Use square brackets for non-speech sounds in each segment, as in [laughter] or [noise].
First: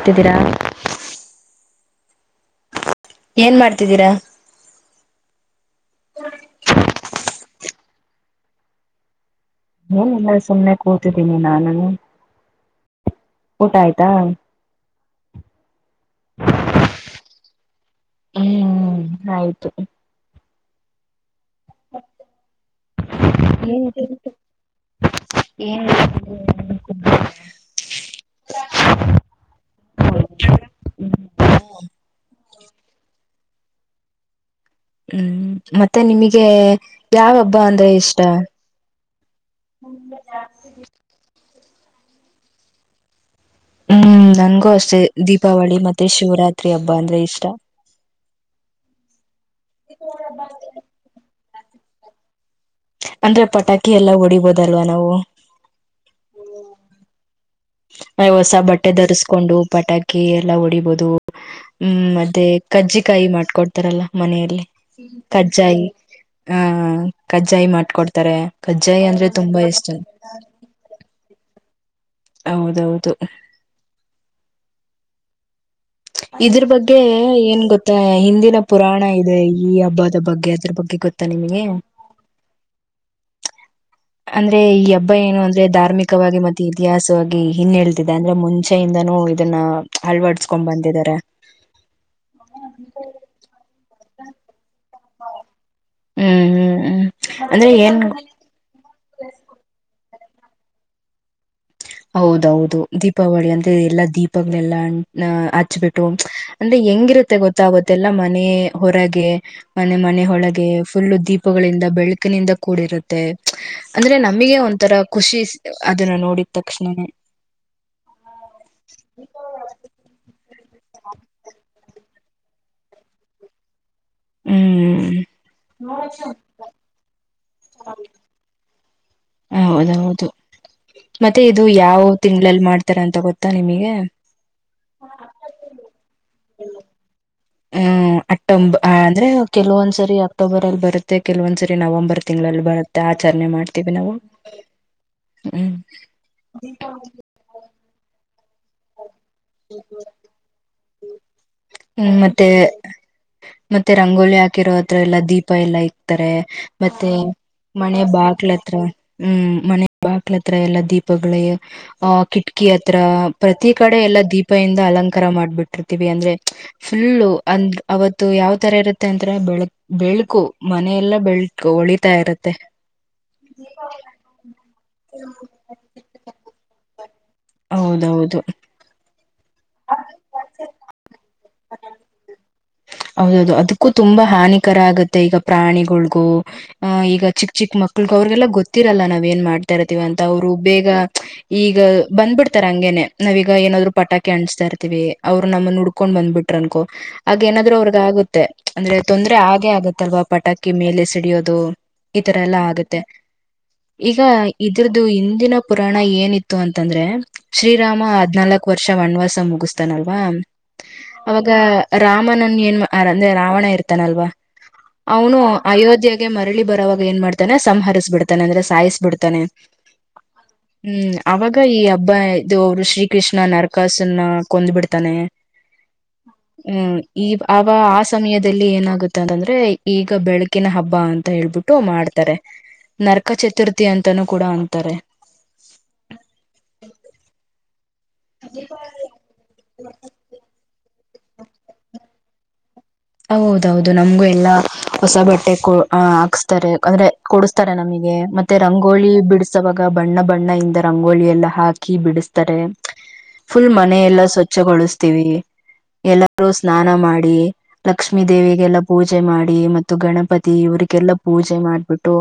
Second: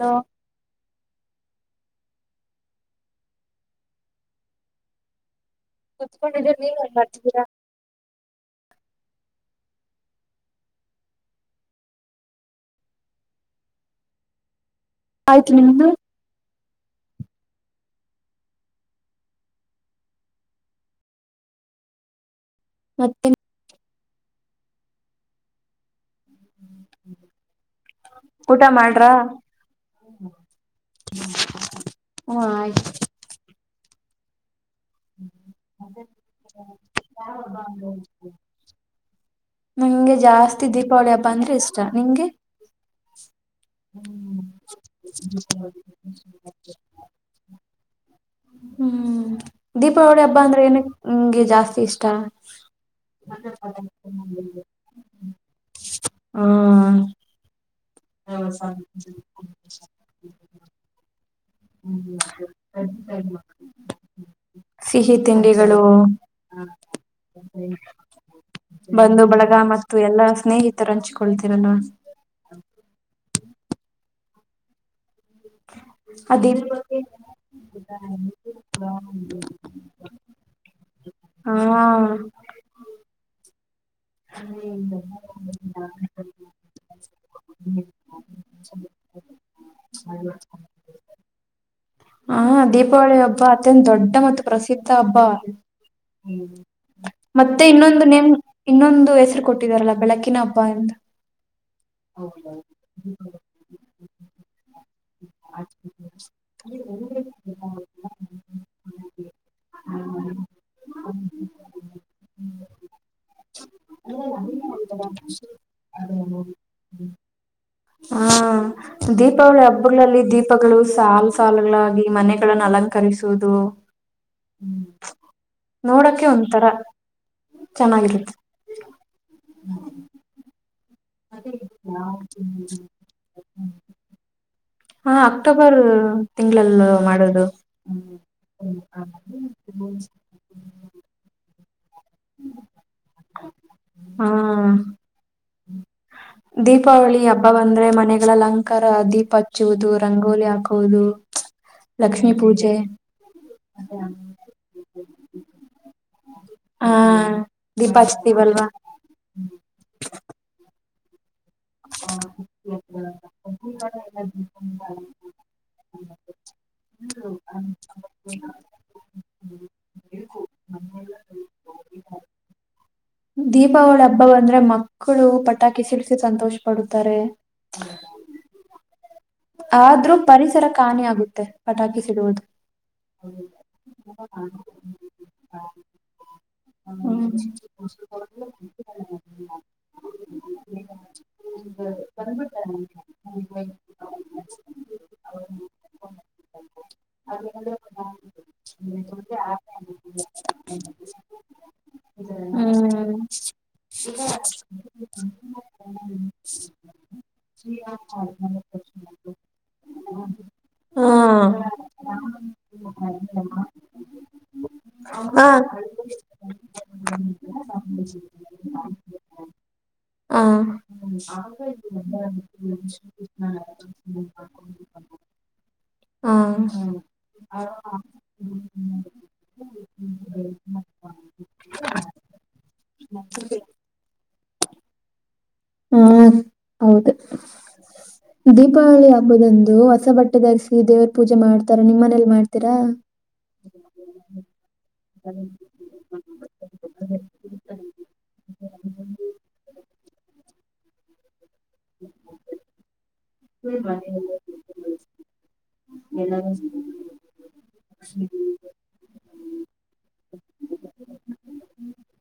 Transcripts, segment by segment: Hello ಏನ್ ಮಾಡ್ತಿದ್ದೀರಾ ಕುೂತ್ಕೊಂಡಿದ್ರಿ ನೀವ ಏನ್ ಮಾಡ್ತಿದ್ದೀರಾ ಹ್ಮ ಎಲ್ಲ ಸುಮ್ಮನೆ ಕೂತಿದ್ದೀನಿ ನಾನು ಊಟ ಆಯ್ತಾ ಆಯ್ತು ನಿಮ್ದು ಹ್ಮ್ ಆಯ್ತು ಮತ್ತೆನ ಏನ್ ಏನ್ ಊಟ ಮಾಡ್ರ ಹ ಆಯ ಹ್ಮ್ ಮತ್ತೆ ನಿಮಗೆ ಯಾವ ಹಬ್ಬ ಅಂದ್ರೆ ಇಷ್ಟ ನಂಗೆ ಜಾಸ್ತಿ ದೀಪಾವಳಿ ಹಬ್ಬ ಅಂದ್ರೆ ಇಷ್ಟ ನಿಂಗೆ ಹ್ಮ್ ನನ್ಗೂ ಅಷ್ಟೇ ದೀಪಾವಳಿ ಮತ್ತೆ ಶಿವರಾತ್ರಿ ಹಬ್ಬ ಅಂದ್ರೆ ಇಷ್ಟ ಹ್ಮ್ ದೀಪಾವಳಿ ಹಬ್ಬ ಅಂದ್ರೆ ಏನಕ್ಕ ನಿಂಗೆ ಜಾಸ್ತಿ ಇಷ್ಟ ಅಂದ್ರೆ ಪಟಾಕಿ ಎಲ್ಲಾ ಹೊಡಿಬೋದಲ್ವಾ ನಾವು ಹ್ಮ ನಾವ್ ಹೊಸ ಬಟ್ಟೆ ಧರಿಸಸ್ಕೊಂಡು ಪಟಾಕಿ ಎಲ್ಲಾ ಹೊಡಿಬಹದು ಹ್ಮ್ ಮತ್ತೇ ಕಜ್ಜಿಕಾಯಿ ಮಾಡ್ಕೊಡ್ತಾರಲ್ಲ ಮನೆಯಲ್ಲಿ ಸಿಹಿ ತಿಂಡಿಗಳು ಕಜ್ಜಾಯಿ ಹಾ ಕಜ್ಜಾಯಿ ಮಾಡ್ಕೊಡ್ತಾರೆ ಕಜ್ಜಾಯಿ ಅಂದ್ರೆ ತುಂಬಾ ಇಷ್ಟ ರ ಹಂಚ್ಕೊಳ್ತೀರಲ್ಲ ಹೌದೌದು ಅದೇ ಇದ್ರ ಬಗ್ಗೆ ಏನ್ ಗೊತ್ತಾ ಹಿಂದಿನ ಪುರಾಣ ಇದೆ ಈ ಹಬ್ಬದ ಬಗ್ಗೆ ಅದ್ರ ಬಗ್ಗೆ ಗೊತ್ತ ಹಾ ಅಂದ್ರೆ ಈ ಹಬ್ಬ ಏನು ಅಂದ್ರೆ ಧಾರ್ಮಿಕವಾಗಿ ಮತ್ತೆ ಇತಿಹಾಸವಾಗಿ ಹನ್ಳ್ತಿದೆ ಅಂದ್ರೆ ಮುೆ ಂಷೆಯಿಂದನೂ ಇದನ್ನ ಅಳ್ವಡ್ಸ್ಕೊಂಡ್ ಬಂದಿದ್ದಾರೆ ಹಾ ದೀಪಾವಳಿ ಹಬ್ಬ ಅತ್ಯಂತ ದೊಡ್ಡ ದೊಡ್ಡ ಮತ್ತು ಪ್ರಸಿದ್ಧ ಹಬ್ಬ ಹ್ಮ್ ಹ್ಮ್ ಹ್ಮ್ ಮತ್ತೆ ಅಂದ್ರೆ ಇನ್ನೊಂದು ಏನ್ ನೇಮ ಇನ್ನೊಂದು ಹೆಸರು ಕೊಟ್ಟಿದಾರಲ್ಲ ಬೆಳಕಿನ ಹಬ್ಬಂದ ಹೌದೌದು ದೀಪಾವಳಿ ಅಂದ್ರ ಎಲ್ಲಾ ದೀಪಗಳೆಲ್ಲ ಹಚ್ಬಟ್ಟು ಅಂದ್ರೆ ಹೆಂಗಿರುತ್ತೆ ಗೊತ್ತಾಗುತ್ತೆಲ್ಲ ಮನೆ ಹೊರಗೆ ಮನೆ ಮನೆ ಒಳಗೆ ಫುಲ್ಲು ದೀಪಗಳಿಂದ ಬೆಳಕಿನಿಂದ ಕೂಡಿರುತ್ತೆ ಅಂದ್ರೆ ನಮಗೆ ಒಂಥರ ಖುಷಿ ಅದನ್ನ ನೋಡಿದ ತಕ್ಷಣನೇ ಹಾ ದೀಪಾವಳಿ ಹಬ್ಬಗಳಲ್ಲಿ ದೀಪಗಳು ಸಾಲ್ ಸಾಲಗಳಾಗಿ ಮನೆಗಳನ್ನು ಅಲಂಕರಿಸುವುದು ಹ್ಮ್ ನೋಡಕೆ ಒಂಥರ ಚೆನ್ನಾಗಿತ್ತು ಹೌದೌದು ಮತ್ತೆ ಇದು ಯಾವ ತಿಂಲ್ಲಿ ಮಾಡ್ತಾರ ಅಂತ ಗೊತ್ತಾ ನಿಮಗೆ ಹಾ ಅಕ್ಟೋಬರ್ ತಿಂಗಳಲ್ಲ ಮಾಡೋದು ಅಕ್ಟೋ ಅಂದ್ರೆ ಕೆಲವೊಂದ್ ಸರಿ ಅಕ್ಟೋಬರ್ ಅಲ್ಲಿ ಬರುತ್ತೆ ಮತ್ತೆ ಕೆಲವೊಂದ್ಸರಿ ನವೆಂಬರ್ ತಿಂಗಳಗಳಲ್ಲಿ ಬರುತ್ತೆ ಆಚರಣೆ ಮಾಡ್ತೀವಿ ನಾವು ಹಾ ಹ್ಮ್ ದೀಪಾವಳಿ ಹಬ್ಬ ಬಂದ್ರೆ ಮನೆಗಳ ಲಂಕಾರ ದೀಪ ಹಚ್ಚುವುದು ರಂಗೋಲಿ ಹಾಕುದು ಹ್ಮ್, ಲಕ್ಷ್ಮೀ ಪೂಜೆ ಮತ್ತೆ ಮತ್ತೆ ರಂಗೋಲಿ ಹಾಕಿರೋದ್ರ ಎಲ್ಲ ದೀಪ ಎಲ್ಲ ಇಕ್ತಾರೆ ಹಾ ಮತ್ತೆ ದೀಪ ಮನೆ ಹಚ್ತೀವಲ್ವಾ ಬಾಕ್ಲತ್ರ ಹ್ಮ್ ಮನೆ ಬಾಕ್ಲತ್ರ ಎಲ್ಲಾ ದೀಪಗಳಿಗೆ ಆಹ ಕಿಟ್ಕಿ ಹತ್ರ ಪ್ರತಿ ಕಡೆ ಎಲ್ಲಾ ದೀಪ ಇಿಂದ ಅಲಂಕಾರ ಮಾಡ್ಬಿಟ್ಟು ಪ್ರೃತಿವಿಿ ಅಂದ್ರೆ ಫುಲ್ಲು ಅಂದ ಅವತ್ತು ಯಾವ್ ತರ ಇರುತ್ತೆ ಅಂತ್ರ ಬೆಳ ಬೆಳಕು ಮನೆಯ ಎಲ್ಲ ಬೆಳ ೋ ಹೊಳಿತಾ ಇರತ್ತೆ ದೀಪಾವಳಿ ಹಬ್ಬ ಬಂದ್ರೆ ಮಕ್ಕಳು ಪಟಾಕಿ ಸಿಡಸಿ ಸಂತೋಷ ಪಡುತ್ತಾರೆ ಹೌದೌದು ಆದ್ರೂ ಪರಿಸರ ಕಾಣಿ ಆಗುತ್ತೆ ಪಟಾಕಿ ಸಿಡುವುದು ಹೌದೌದು ಅದಕ್ಕೂ ತುಂಬಾ ಹಾನಿಕರ ಆಗತ್ತೆ ಈಗ ಪ್ರಾಣಿಗಳಗೂ ಆ ಈಗ ಚಿಕ್ ಹ್ಮ್ ಚಿಕ್ ಮಕ್ಳಗ ಅವ್ರಗೆಲ್ಲ ಗೊತ್ತಿರಲ್ಲ ನಾವ್ ಏನ್ ಮಾಡ್ತಾ ಇರ್ತಿೀವ ಅಂತ ಅವ್ರು ಬೇಗ ಈಗ ಬಂದ್ಬಿಡ್ತಾರ ಹಂಗೇನೆ ನಾವ್ೀಗ ಏನಾದ್ರು ಪಟಾಕಿ ಅಣಿಸಸ್ತಾ ಇರ್ತಿೀವಿ ಅವ್ರರು ನಮ್ಮನ್ನ ಉುಡ್ಕೊಂಡ್ ಬಂದ್ಬಿಟ್ಟ ಟ್ರಂಕೋ ಹಾಗೇಏನಾದ್ರು ಅವ್ರಗ ಆಗುತ್ತೆ ಅಂದ್ರೆ ತೊಂದ್ರರೆ ಹಾಗೆ ಆಗತ್ತಲ್ವಾ ಪಟಾಕಿ ಮೇಲೆ ಸಿಡಿಯೋದು ಈ ತರ ಎಲ್ಲಾ ಆಗುತ್ತೆ ಈಗ ಇದ್ರದು ಹಿಂದಿನ ಪುರಾಣ ಏನಿತ್ತು ಅಂತಂದ್ರೆ ಶ್ರೀರಾಮ ಹದ್ನಾಾಲ್ಕ್ ವರ್ಷ ವನ್ವಾಸ ಮುಗಿಸತಾನಲ್ವಾ ಅವಾಗ ರಾಮನನ್ ಏನ್ ಅಂದ್ರೆ ರಾವಣ ಇರ್ತಾನಲ್ವಾ ಅವನು ಅಯೋಧ್ಯ ಮರಳಿ ಬರವಾಗ ಏನ್ ಮಾಡ್ತಾನೆ ಸಂಹರಿಸ ಬಿಿತಾನೆ ಅಂದ್ರೆ ಸಾಯ್ಬಿಡ್ತಾನೆ ಹೂ ಅವಾಗ ಈ ಹಬ್ಬ ಇದು ಅವರು ಶ್ರೀಕೃಷ್ಣ ನರಕಾಸನ್ನ ಕೊಂದ್ ಬಿಿಡ್ತಾನೆ ಹೂ ಈ ಅವ ಆ ಸಮಯದಲ್ಲಿ ಏನಾಗುತ್ತ ಅಂತಂದ್ರೆ ಈಗ ಬೆಳಕಿನ ಹಬ್ಬ ಅಂತ ಹೇಳ್ಬಿಟ್ಟು ು ಮಾಡ್ತಾರೆ ನರಕ ಚತುರ್ಥಿ ಅಂತಾನೂ ಕೂಡ ಅಂತಾರೆ ಹ್ಮ್ ಹೌದು ದೀಪಾವಳಿ ಹಬ್ಬದಂದು ಹೊಸ ಬಟ್ಟೆ ಧರಿಸಿ ದೇವ್ರ ಪೂಜೆ ಮಾಡ್ತಾರ ನಿಮ್ಮ ಮನೇಲಿ ಮಾಡ್ತೀರಾ ಹೌದೌದು ನಮ್ಗೂ ಎಲ್ಲಾ ಹೊಸ ಬಟ್ಟೆ ಹಾಕ್ಸ್ತಾರೆ ಅಂದ್ರೆ ಕೊಡಸ್ತಾರೆ ನಮಗೆ ಮತ್ತೆ ರಂಗೋಲಿಿ ಬಿಡಸವಾಗ ಬಣ್ಣ ಬಣ್ಣ ಇಿಂದ ರಂಗೋಳಿ ಎಲ್ಲಾ ಹಾಕಿ ಹಾಕಿ ಬಿಡಿಸ್ತಾರೆ ಫುಲ್ ಮನೆಯೆಲ್ಲಾ ಸ್ವಚ್ಛಗೊಳಿಸ್ತೀವಿ ಎಲ್ಲೂ ಸ್ನಾನ ಮಾಡಿ ಲಕ್ಷ್ಮೀ ದೇವಿಗೆಲ್ಲಾ ಪೂಜೆ ಮಾಡಿ ಮತ್ತು ಗಣಪತಿ ಇವ್ರಿಗೆಲ್ಲಾ ಪೂಜೆ ಮಾಡ್ಬಿಟ್ಟು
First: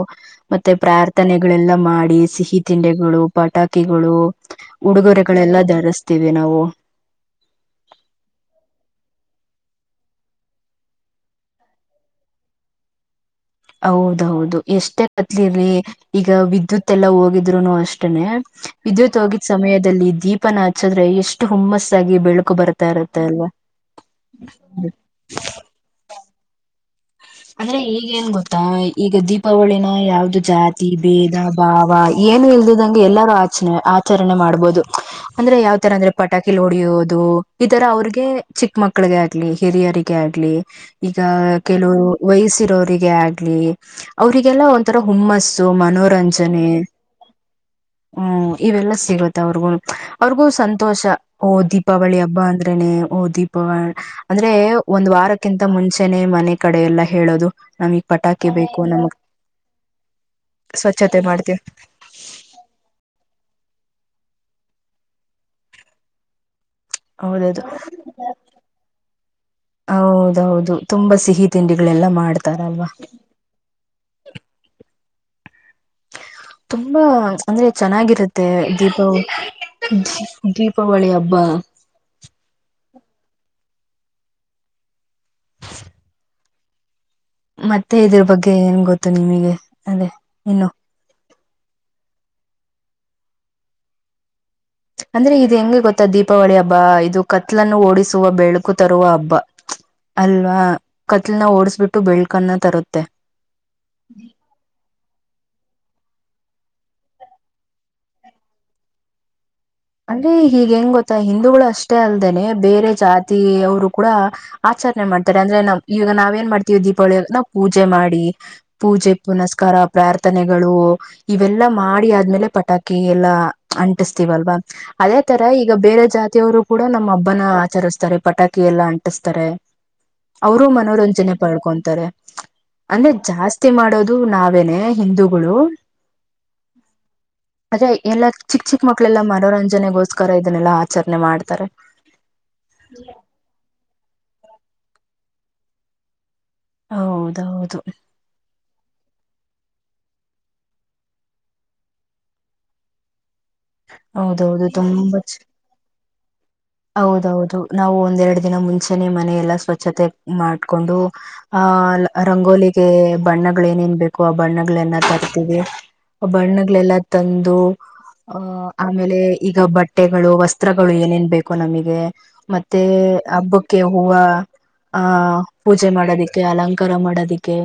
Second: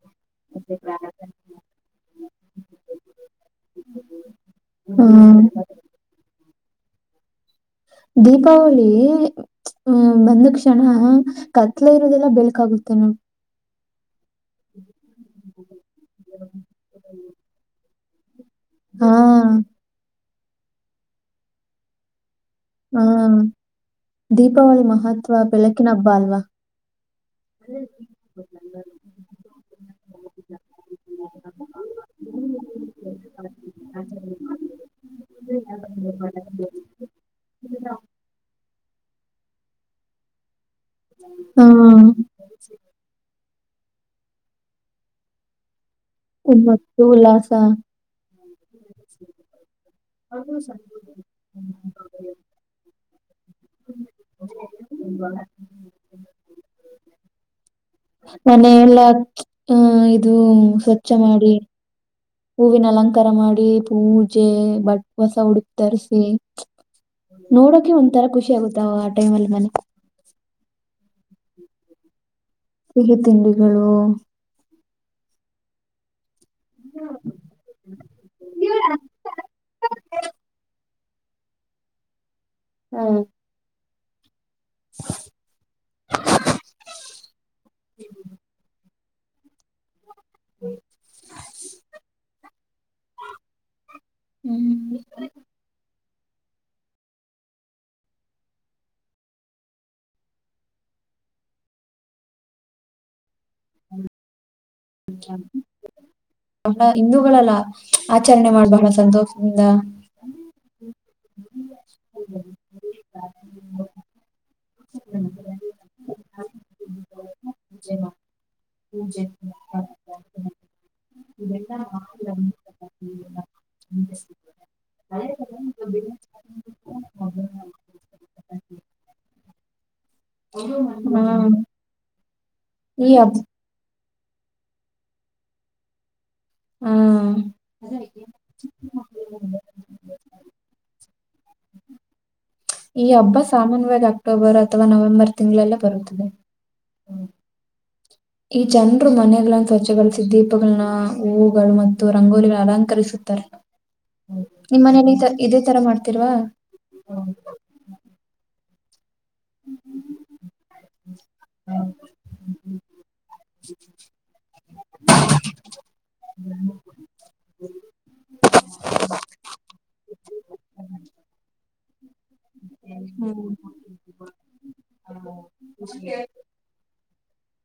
ಮತ್ತೆ ಪ್ರಾರ್ಥನೆಗಳೆಲ್ಲ ಮಾಡಿ ಸಿಹಿ ತಿಂಡಿಗಳು ಪಟಾಕಿಗಳು ಉಡುಗೊರೆಗಳೆಲ್ಲ ಧರಿಸ್ತೀವಿ ನಾವು ದೀಪಾವಳಿ ಹೂ ಬಂದ ಕ್ಷಣ ಕತ್ಲ ಇರೋದೆಲ್ಲ ಬೆಳ್ಕ ಆಾಗುತ್ತೆ ನ ಹೌದೌದು ಎಷ್ಟೇ ಕತ್ಲಿರರಿ ಈಗ ವಿದ್ಯುತ್ ಎಲ್ಲಾ ಹೋಗಿದ್ರುನು ಅಷ್ಟನೆ ಇದ ಹಾ ತೋಗಿದ ಸಮಯದಲ್ಲಿ ದೀಪನ ಹಚ್ಚಿದ್ರೆ ಎಷ್ಟು ಹುಮ್ಮಸ್ಸಾಗಿ ಬೆಳಕು ಬರುತ್ತೆ ಹೂ ದೀಪಾವಳಿ ಮಹತ್ವ ಬೆಳಕಿನ ಹಬ್ಬ ಅಲ್ವಾ ಅಂದ್ರೆ ಈಗ ಏನ್ ಗೊತ್ತಾ ಈಗ ದೀಪ್ ಹಪ್ಪಾವಳಿನ ಯಾವ್ದು ಜಾತಿ ಭೇದ ಭಾವ ಏನು ಇಲ್ದಿದಂಗೆ ಎಲ್ಲಾರೂ ಆಚರಣೆ ಆಚರಣೆ ಮಾಡ್ಬಹದು ಅಂದ್ರೆ ಯಾವ್ ತರ ಅಂದ್ರೆ ಪಟಾಕಿಲ್ಲಿ ಹೊಡಿಯೋದು ಈ ತರ ಅವ್ರಿಗೆ ಚಿಕ್ಕ ಮಕ್ಳಗೆ ಆಗ್ಲಿ ಹಿರಿಯರಿಗೆ ೆ ಆಗ್ಲಿ ಈಗ ಹಾ ಕೆಲವು ಬಯಸರೋರಿಗೆ ಆಗ್ಲಿ ಅವರಿಗೆಲ್ಲ ಒರ ಹುಮ್ಮಸ್ಸು ಮನೋರಂಜ ಉಮ್ಮತ್ತು ಉಲ್ಲಾಸ ಹೂ ಇವೆಲ್ಲಾ ಸಿಗುತ್ತ ಅವ್ರಿಗು ಅವ್ರಿಗೂ ಸಂತೋಷ ಓ ದೀಪಾವಳಿ ಹಬ್ಬ ಅಂದ್ರೇನೆ ಓ ದೀಪಾವಳ ಅಂದ್ರೆ ಒಂದ್ ವಾರಕ್ಕಿಂತ ಮುಂಚೆನೆ ಮನೆ ಕಡೆ ಎೆಲ್ಲ ಹೇಳೋದು ನಮೀಗ್ ಪಟಾಕಿ ಮನೆ ಬೇಕು ಎಲ್ಲ ನಮಗ್ ಆ ಇದು ಸ್ವಚ್ಛ ಸ್ವಚ್ಛತೆ ಮಾಡಿ ಮಾಡ್ತೇವಿ ಹೂವಿನ ಅಲಂಕಾರ ಮಾಡಿ ಪೂಜೆ ಬಟ್ ಹೊಸ ಹುಡುಕ್ ತರಿಸಿ ಹೌದದು ನೋಡೋಕೆ ಒಂದಥರ ಖುಷಿ ಆಗುತ್ತ ಅವ ಆ ಟೈಮ್ ಅಲ್ಲಿ ಮನೆ ಹೌದೌದು ತುಂಬಾ ಸಿಹಿ ತಿಂಡಿಗಳೆಲ್ಲ ಮಾಡ ಸಿಹಿ ತಿಂಡಿಗಳು ತುಂಬಾ ಅಂದ್ರೆ ಚೆನ್ನಾಗಿರುತ್ತೆ ದೀಪವು ದ ಹಪ್ಪಾವಳಿ ಹಬ್ಬ ಹ್ಮ್ [inaudible] ಮತ್ತೆ ಇದ್ರ ಬಗ್ಗೆ ಏನ್ ಗೊತ್ತು ನಿಮಗೆ ಅದೇ ಇನ್ನು ಹ್ಮ್ ಅಂದ್ರೆ ಇದು ಹೆಂಗೆ ಗೊತ್ತ ದೀಪಾವಳಿ ಹಬ್ಬ ಇದು ಕತ್ಲನ್ನು ಓಡಿಸುವ ಬೆಳಕು ತರುವ ಹಬ್ಬ ಅಲ್ವಾ ಕತ್ಲನ ಓಡಸ್ಬಿಟ್ಟು ಬೆಳ್ಕನ್ನ ತರುತ್ತೆ ಹಿ ಹಕ ಬಹಳ ಹಿಂದೂಗಳಲ್ಲ ಆಚರಣೆ ಮಾಡ ಬಹಳ ಸಂತೋಷದಿಂದ ಅಲ್ ಹಗ್ ಹೆಂಗ್ ಗೊತ್ತಾ ಹಿಂದೂಗಳು ಅಷ್ಟೇ ಅಲ್ದೇನೆ ಬೇರೆ ಜಾತಿ ಅವರು ಕೂಡ ಆಚರಣೆ ಮಾಡ್ತಾರೆ ಅಂದ್ರೆ ನಾವ ಈವಗ ನಾವ್ ಏನ್ ಮಾಡ್ತೀವಿ ದೀಪಾವಳಿ ನಾವ ಪೂಜೆ ಮಾಡಿ ಪೂಜೆ ಪುನಸ್ಕಾರ ಪ್ರಾರ್ಥನೆಗಳು ಇವೆಲ್ಲಾ ಮಾಡಿ ಆದ್ಮೇಲೆ ಪಟಾಕಿ ಎಲ್ಲಾ ಅಂಟಿಸತೀವಲ್ವಾ ಅದೇ ತರ ಈಗ ಬೇರೆ ಜಾತಿಯವರು ಕೂಡ ನಮ್ಮ ಹಬ್ಬನ ಆಚರಿಸ್ತಾರೆ ಪಟಾಕಿ ಎಲ್ಲ ಅಂಟಿಸ್ತಾರೆ ಅವರು ಮನೋರಂಜನೆ ಹ್ಮ್ ಪಡ್ಕೊತಾರೆ ಈ ಅಂದ್ರೆ ಹಬ್ಬ ಜಾಸ್ತಿ ವೃಿ ಮಾಡೋದು ನಾವೇನೆ ಹಿಂದೂಗಳು ಆ ಅದೇ ಎಲ್ಲ ಚಿಕ್ಕ ಚಿಕ್ಕ ಮಕ್ಕಳೆ ಎಲ್ಲ ಮಾಡಾರ ಮುಂಜನೆಗೋಸ್ಕರ ಇದನ್ನಲ್ಲಾ ಆಚರಣೆ ಮಾಡ್ತಾರೆ ಈ ಹಬ್ಬ ಸಾಮಾನ್ಯವಾಗಿ ಅಕ್ಟೋಬರ್ ಅಥವಾ ನವೆಂಬರ್ ತಿಂಗಳೆಲ್ಲ ಬರುತ್ತದೆ ಹೌದೌದು ಈ ಜನರು ಮನೆನ್ನ ಸ್ವಚ್ಗಳು ಸಿದ ದೀಪಗಳನ್ನ ಹೂವುಗಳು ಮತ್ತು ರಂಗೋಲಿಗಳನ್ನು ಅಲಂಕರಿಸುತ್ತಾರೆ ಹೌದೌದು ನಿಮ ಮನೇಲಿ ತುಂಬಾ ಇತರ ಇದೇ ತರ ಮಾಡ್ತಿರ್ವಾ ಹೌದೌದು ನಾವು ಒಂದೆರಡ್ ದಿನ ಮುಂಚೆನೆ ಮನೆಯೆಲ್ಲಾ ಸ್ವಚ್ಛತೆ ಮಾಡ್ಕೊಂಡು ಆಹ ರಂಗೋಲಿಗೆ ಬಣ್ಣಗಳ ಏನೇನ್ ಬೇಕು ಆ ಬಣ್ಣಗಳೆನ್ನ ತರ್ತೀವಿ ಬಣ್ಣಗಳೆಲ್ಲಾ ತಂದು ಆಹ ಆಮೇಲೆ ಈಗ ಬಟ್ಟೆಗಳು ವಸ್ತ್ರಗಳು ಏನೇನ್ ಬೇಕು ನಮ ಮತ್ತೆ ಹ್ಮ್ ಹಬ್ಬಕ್ಕೆ ಹೂ ಆ ಪೂಜೆ ಮಾಡೋದಿಕ್ಕೆ [inaudible] ಅಲಂಕಾರ ಮಾಡೋದಿಕ್ಕೆ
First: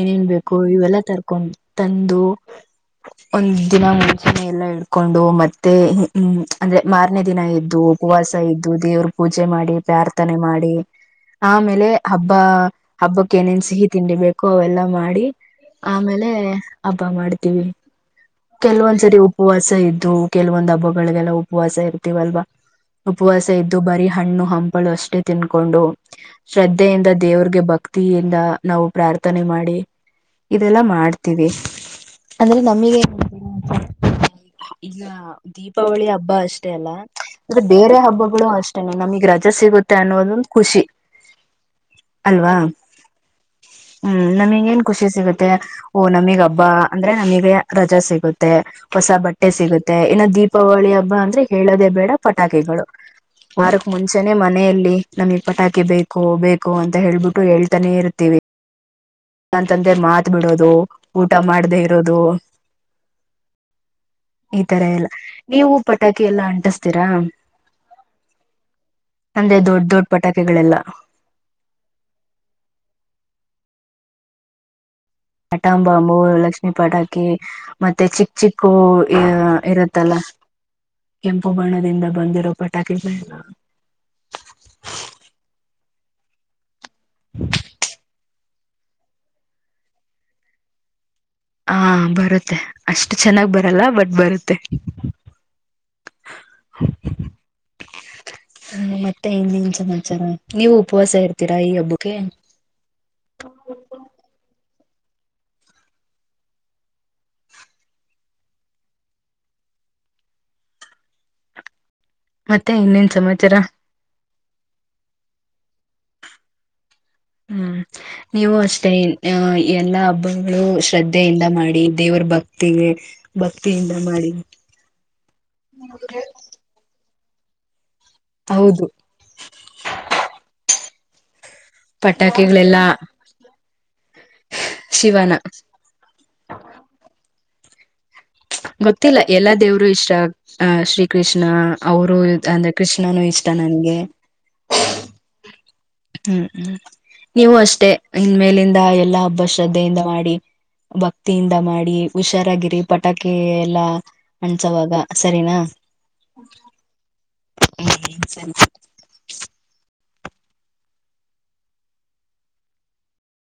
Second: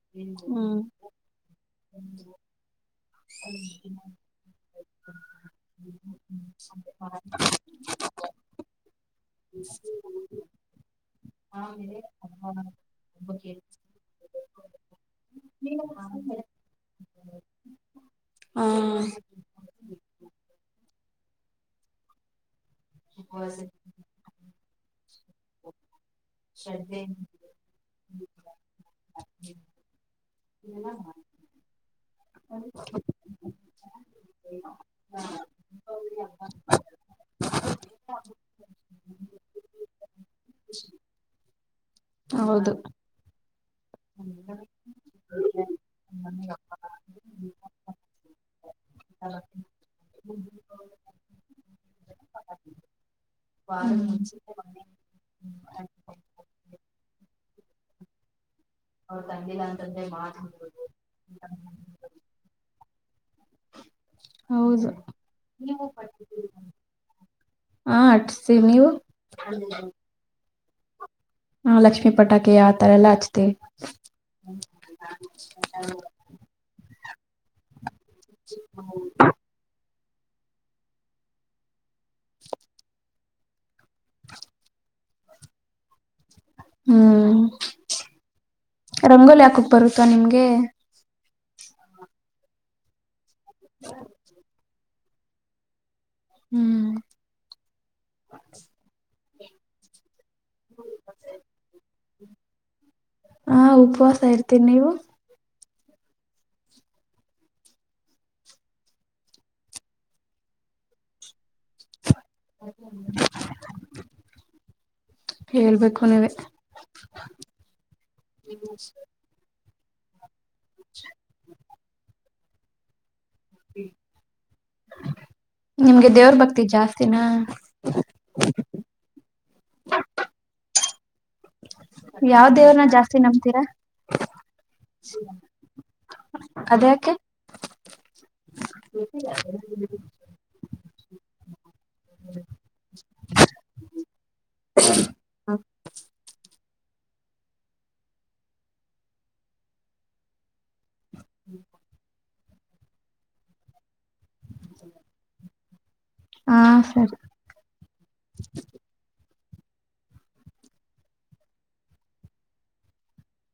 ಏನೇನ್ ಬೇಕು ಹ್ಮ್ ಇವೆಲ್ಲಾ ತರ್ಕೊಂಡ ತಂದು ಒಂದ್ ದಿನ ಮುಂಚಾನೆಯ ಎಲ್ಲ ಇಡ್ಕೊಂಡು ಮತ್ತೆ ಹ್ಮ ಅಂದ್ರೆ ಮಾರನೆ ದಿನ ಎದ್ದು ಹೋಗಿ ಉಪವಾಸ ಇದ್ದು ದೇವರು ಪೂಜೆ ಮಾಡಿ ಪ್ರಾರ್ಥನೆ ಮಾಡಿ ಆಮೇಲೆ ಹಬ್ಬ ಹಬ್ಬಕ್ಕೆ ಏನೇನ್ ಸಿಹಿ ತಿಂಡಿಬೇಕು ಅವೆಲ್ಲ ಮಾಡಿ ಆಮೇಲೆ ಹಬ್ಬ ಮಾಡ್ತೀವಿ ಹಾ ಕೆಲವೊಂದ್ಸರಿ ಉಪ್ಪ ಉಪವಾಸ ಇದ್ದು ಕೆಲವೊಂದ್ ಹಬ್ಬಗಳಿಗೆಲ್ಲ ಉಪವಾಸ ಇರ್ತೀವಲ್ವಾ ಉಪವಾಸ ಇದ್ದು ಬರೀ ಹಣ್ಣು ಹಂಪಲು ಅಷ್ಟೇ ತಿನ್ಕೊಂಡು ಶ್ರದ್ಧೆಯಿಂದ ದೇವ್ರಗೆ ಭಕ್ತಿಯಿಂದ ನಾವು ಪ್ರಾರ್ಥನೆ ಮಾಡಿ ಇದೆಲ್ಲ ಮಾಡ್ತವಿ ಅಂದ್ರೆ ನಮಗ [unintelligible] ಇಲ್ಲ ದೀಪಾವಳಿ ಹಬ್ಬ ಅಷ್ಟೇ ಅಲ್ಲ ಅಂದ್ರೆ ಬೇರೆ ಹಬ್ಬಗಳು ಅಷ್ಟೇನೆ ನಮಗ ರಜೆ ಸಿಗುತ್ತೆ ಅನ್ನೋದೊಂದು ಖುಷಿ. ಹೌದು. ಹ್ಮ ನಮಗ ಏನ್ ಖುಷಿ ಸಿಗತ್ತೆ ಓ ನಮಗ ಹಬ್ಬಾ ಅಂದ್ರೆ ನಮಗೆ ರಜಾ ಸಿಗ. ತ್ತೆ ಹೊಸ ಬಟ್ಟೆ ಸಿಗುತ್ತೆ ಇನ್ನು ದೀಪಾವಳಿ ಹಬ್ಬ ಅಂದ್ರ ಹೇಳೋದೇ ಬೇಡ ಪಟಾಕಿಗಳು. ವಾರಕ ಮುಂಚೆನೆ ಮನೆಯಲ್ಲಿ ನಮಗ ಪಟಾಕಿ ಬೇಕು ಬೇಕು ಅಂತ ಹೇಳ್ಬಿಟ್ಟು ಹೇಳ್ತಾನೇ ಇರ್ತೀವಿ. ಅಂತದೆ ಮಾತ ಬಿಡೋದು ಊಟ ಮಾಡ್ದೇ ಇರೋದು. ಈ ತರ ಹೌದು ಎಲ್ಲ ನೀವು ಪಟಾಕಿ ಎಲ್ಲಾ ಅಂಟಿಸತೀರಾ. ಹಾ ಅಟಸತೀವಿ ನೀವು. ದೊಡ್ಡ ದೊಡ್ಡ ಪಟಾಕಿ ಗಳೆಲ್ಲ ಹಾ ಲಕ್ಷ್ಮೀ ಪಟಾಕಿ ಆತರ ಎಲ್ಲಾ ಹಚ್ತಿ. ಆಟೋಬಾಂಬ್ ಲಕ್ಷ್ಮಿ ಪಟಾಕಿ ಮತ್ತ ಚಿಕ್ಕ ಚಿಕ್ಕ ಅ ಇರುತ್ ತ್ತಲ್ಲ ಕೆಂಪು ಬಣ್ಣದಿಂದ ಬಂದಿರೋ ಪಟಾಕಿ. [inaudible] ಹ್ಮ ರಂಗೋಲಿ ಹಾಕಕ ಬರುತ್ತಾ ನಿಮ್ಗೆ ಹಾ ಬರತ್ತೆ ಅಷ್ಟು ಚೆನ್ನಾಗ ಬರಲ್ಲ ಬಟ್ ಬರತ್ತೆ. ಹ್ಮ. ಹ ಮತ್ತೆ ಇನ್ನನ ಸಮಾಚಾರ. ನೀವು ಉಪವಾಸ ಇರ್ತೀರಾ ಈ ಹಬ್ಬಕೆ ಹಾ ಉಪವಾಸ ಇರ್ತೀನ ನೀವು. [inaudible] ಮತ್ತೆ ಇನ್ನೇನ ಸಮಾಚಾರ. ಹೇಳ್ಬೇಕು ನೀವೇ ಹ್ಮ ನೀವು ಅಷ್ಟೇ ಅ ಎಲ್ಲಾ ಅಬ್ಬ ಶ್ರದ್ಧೆಯಿಂದ ಮಾಡಿ ದೇವರ ಭಕ್ತಿಗೆ ಭಕ್ತಿಯಿಂದ ಮಾಡಿ. ಇನ ಹೌದು. ಯಾವ ಪಟಾಕಿಗಳೆಲ್ಲಾ ದೇವರನ ಜಾಸ್ತಿ ನಂಬತೀರಾ. ಶಿವನ ಅದ್ಯಾಕೆ ಗೊತ್ತಿಲ್ಲ ಎಲ್ಲಾ ದೇವ್ರು ಇಷ್ಟ. ಅ ಶ್ರೀ ಕೃಷ್ಣ ಅವರು ಅಂದ್ರ ಕೃಷ್ಣನು ಇಷ್ಟ ನಂಗೆ ಹ್ಮ ನೀವು ಅಷ್ಟೇ ಇನ್ ಮೇಲಿಂದ ಎಲ್ಲಾ ಹಬ್ಬ ಶ್ರದ್ಧೆಯಿಂದ ಮಾಡಿ. ಭಕ್ತಿಯಿಂದ ಮಾಡಿ ವಿಶ್ ಚರಗಿರಿ ಪಟಾಕಿ ಎಲ್ಲಾ ಅಣಸವಾಗ ಸರಿನಾ. ಹಾ ಸರಿ. [unintelligible]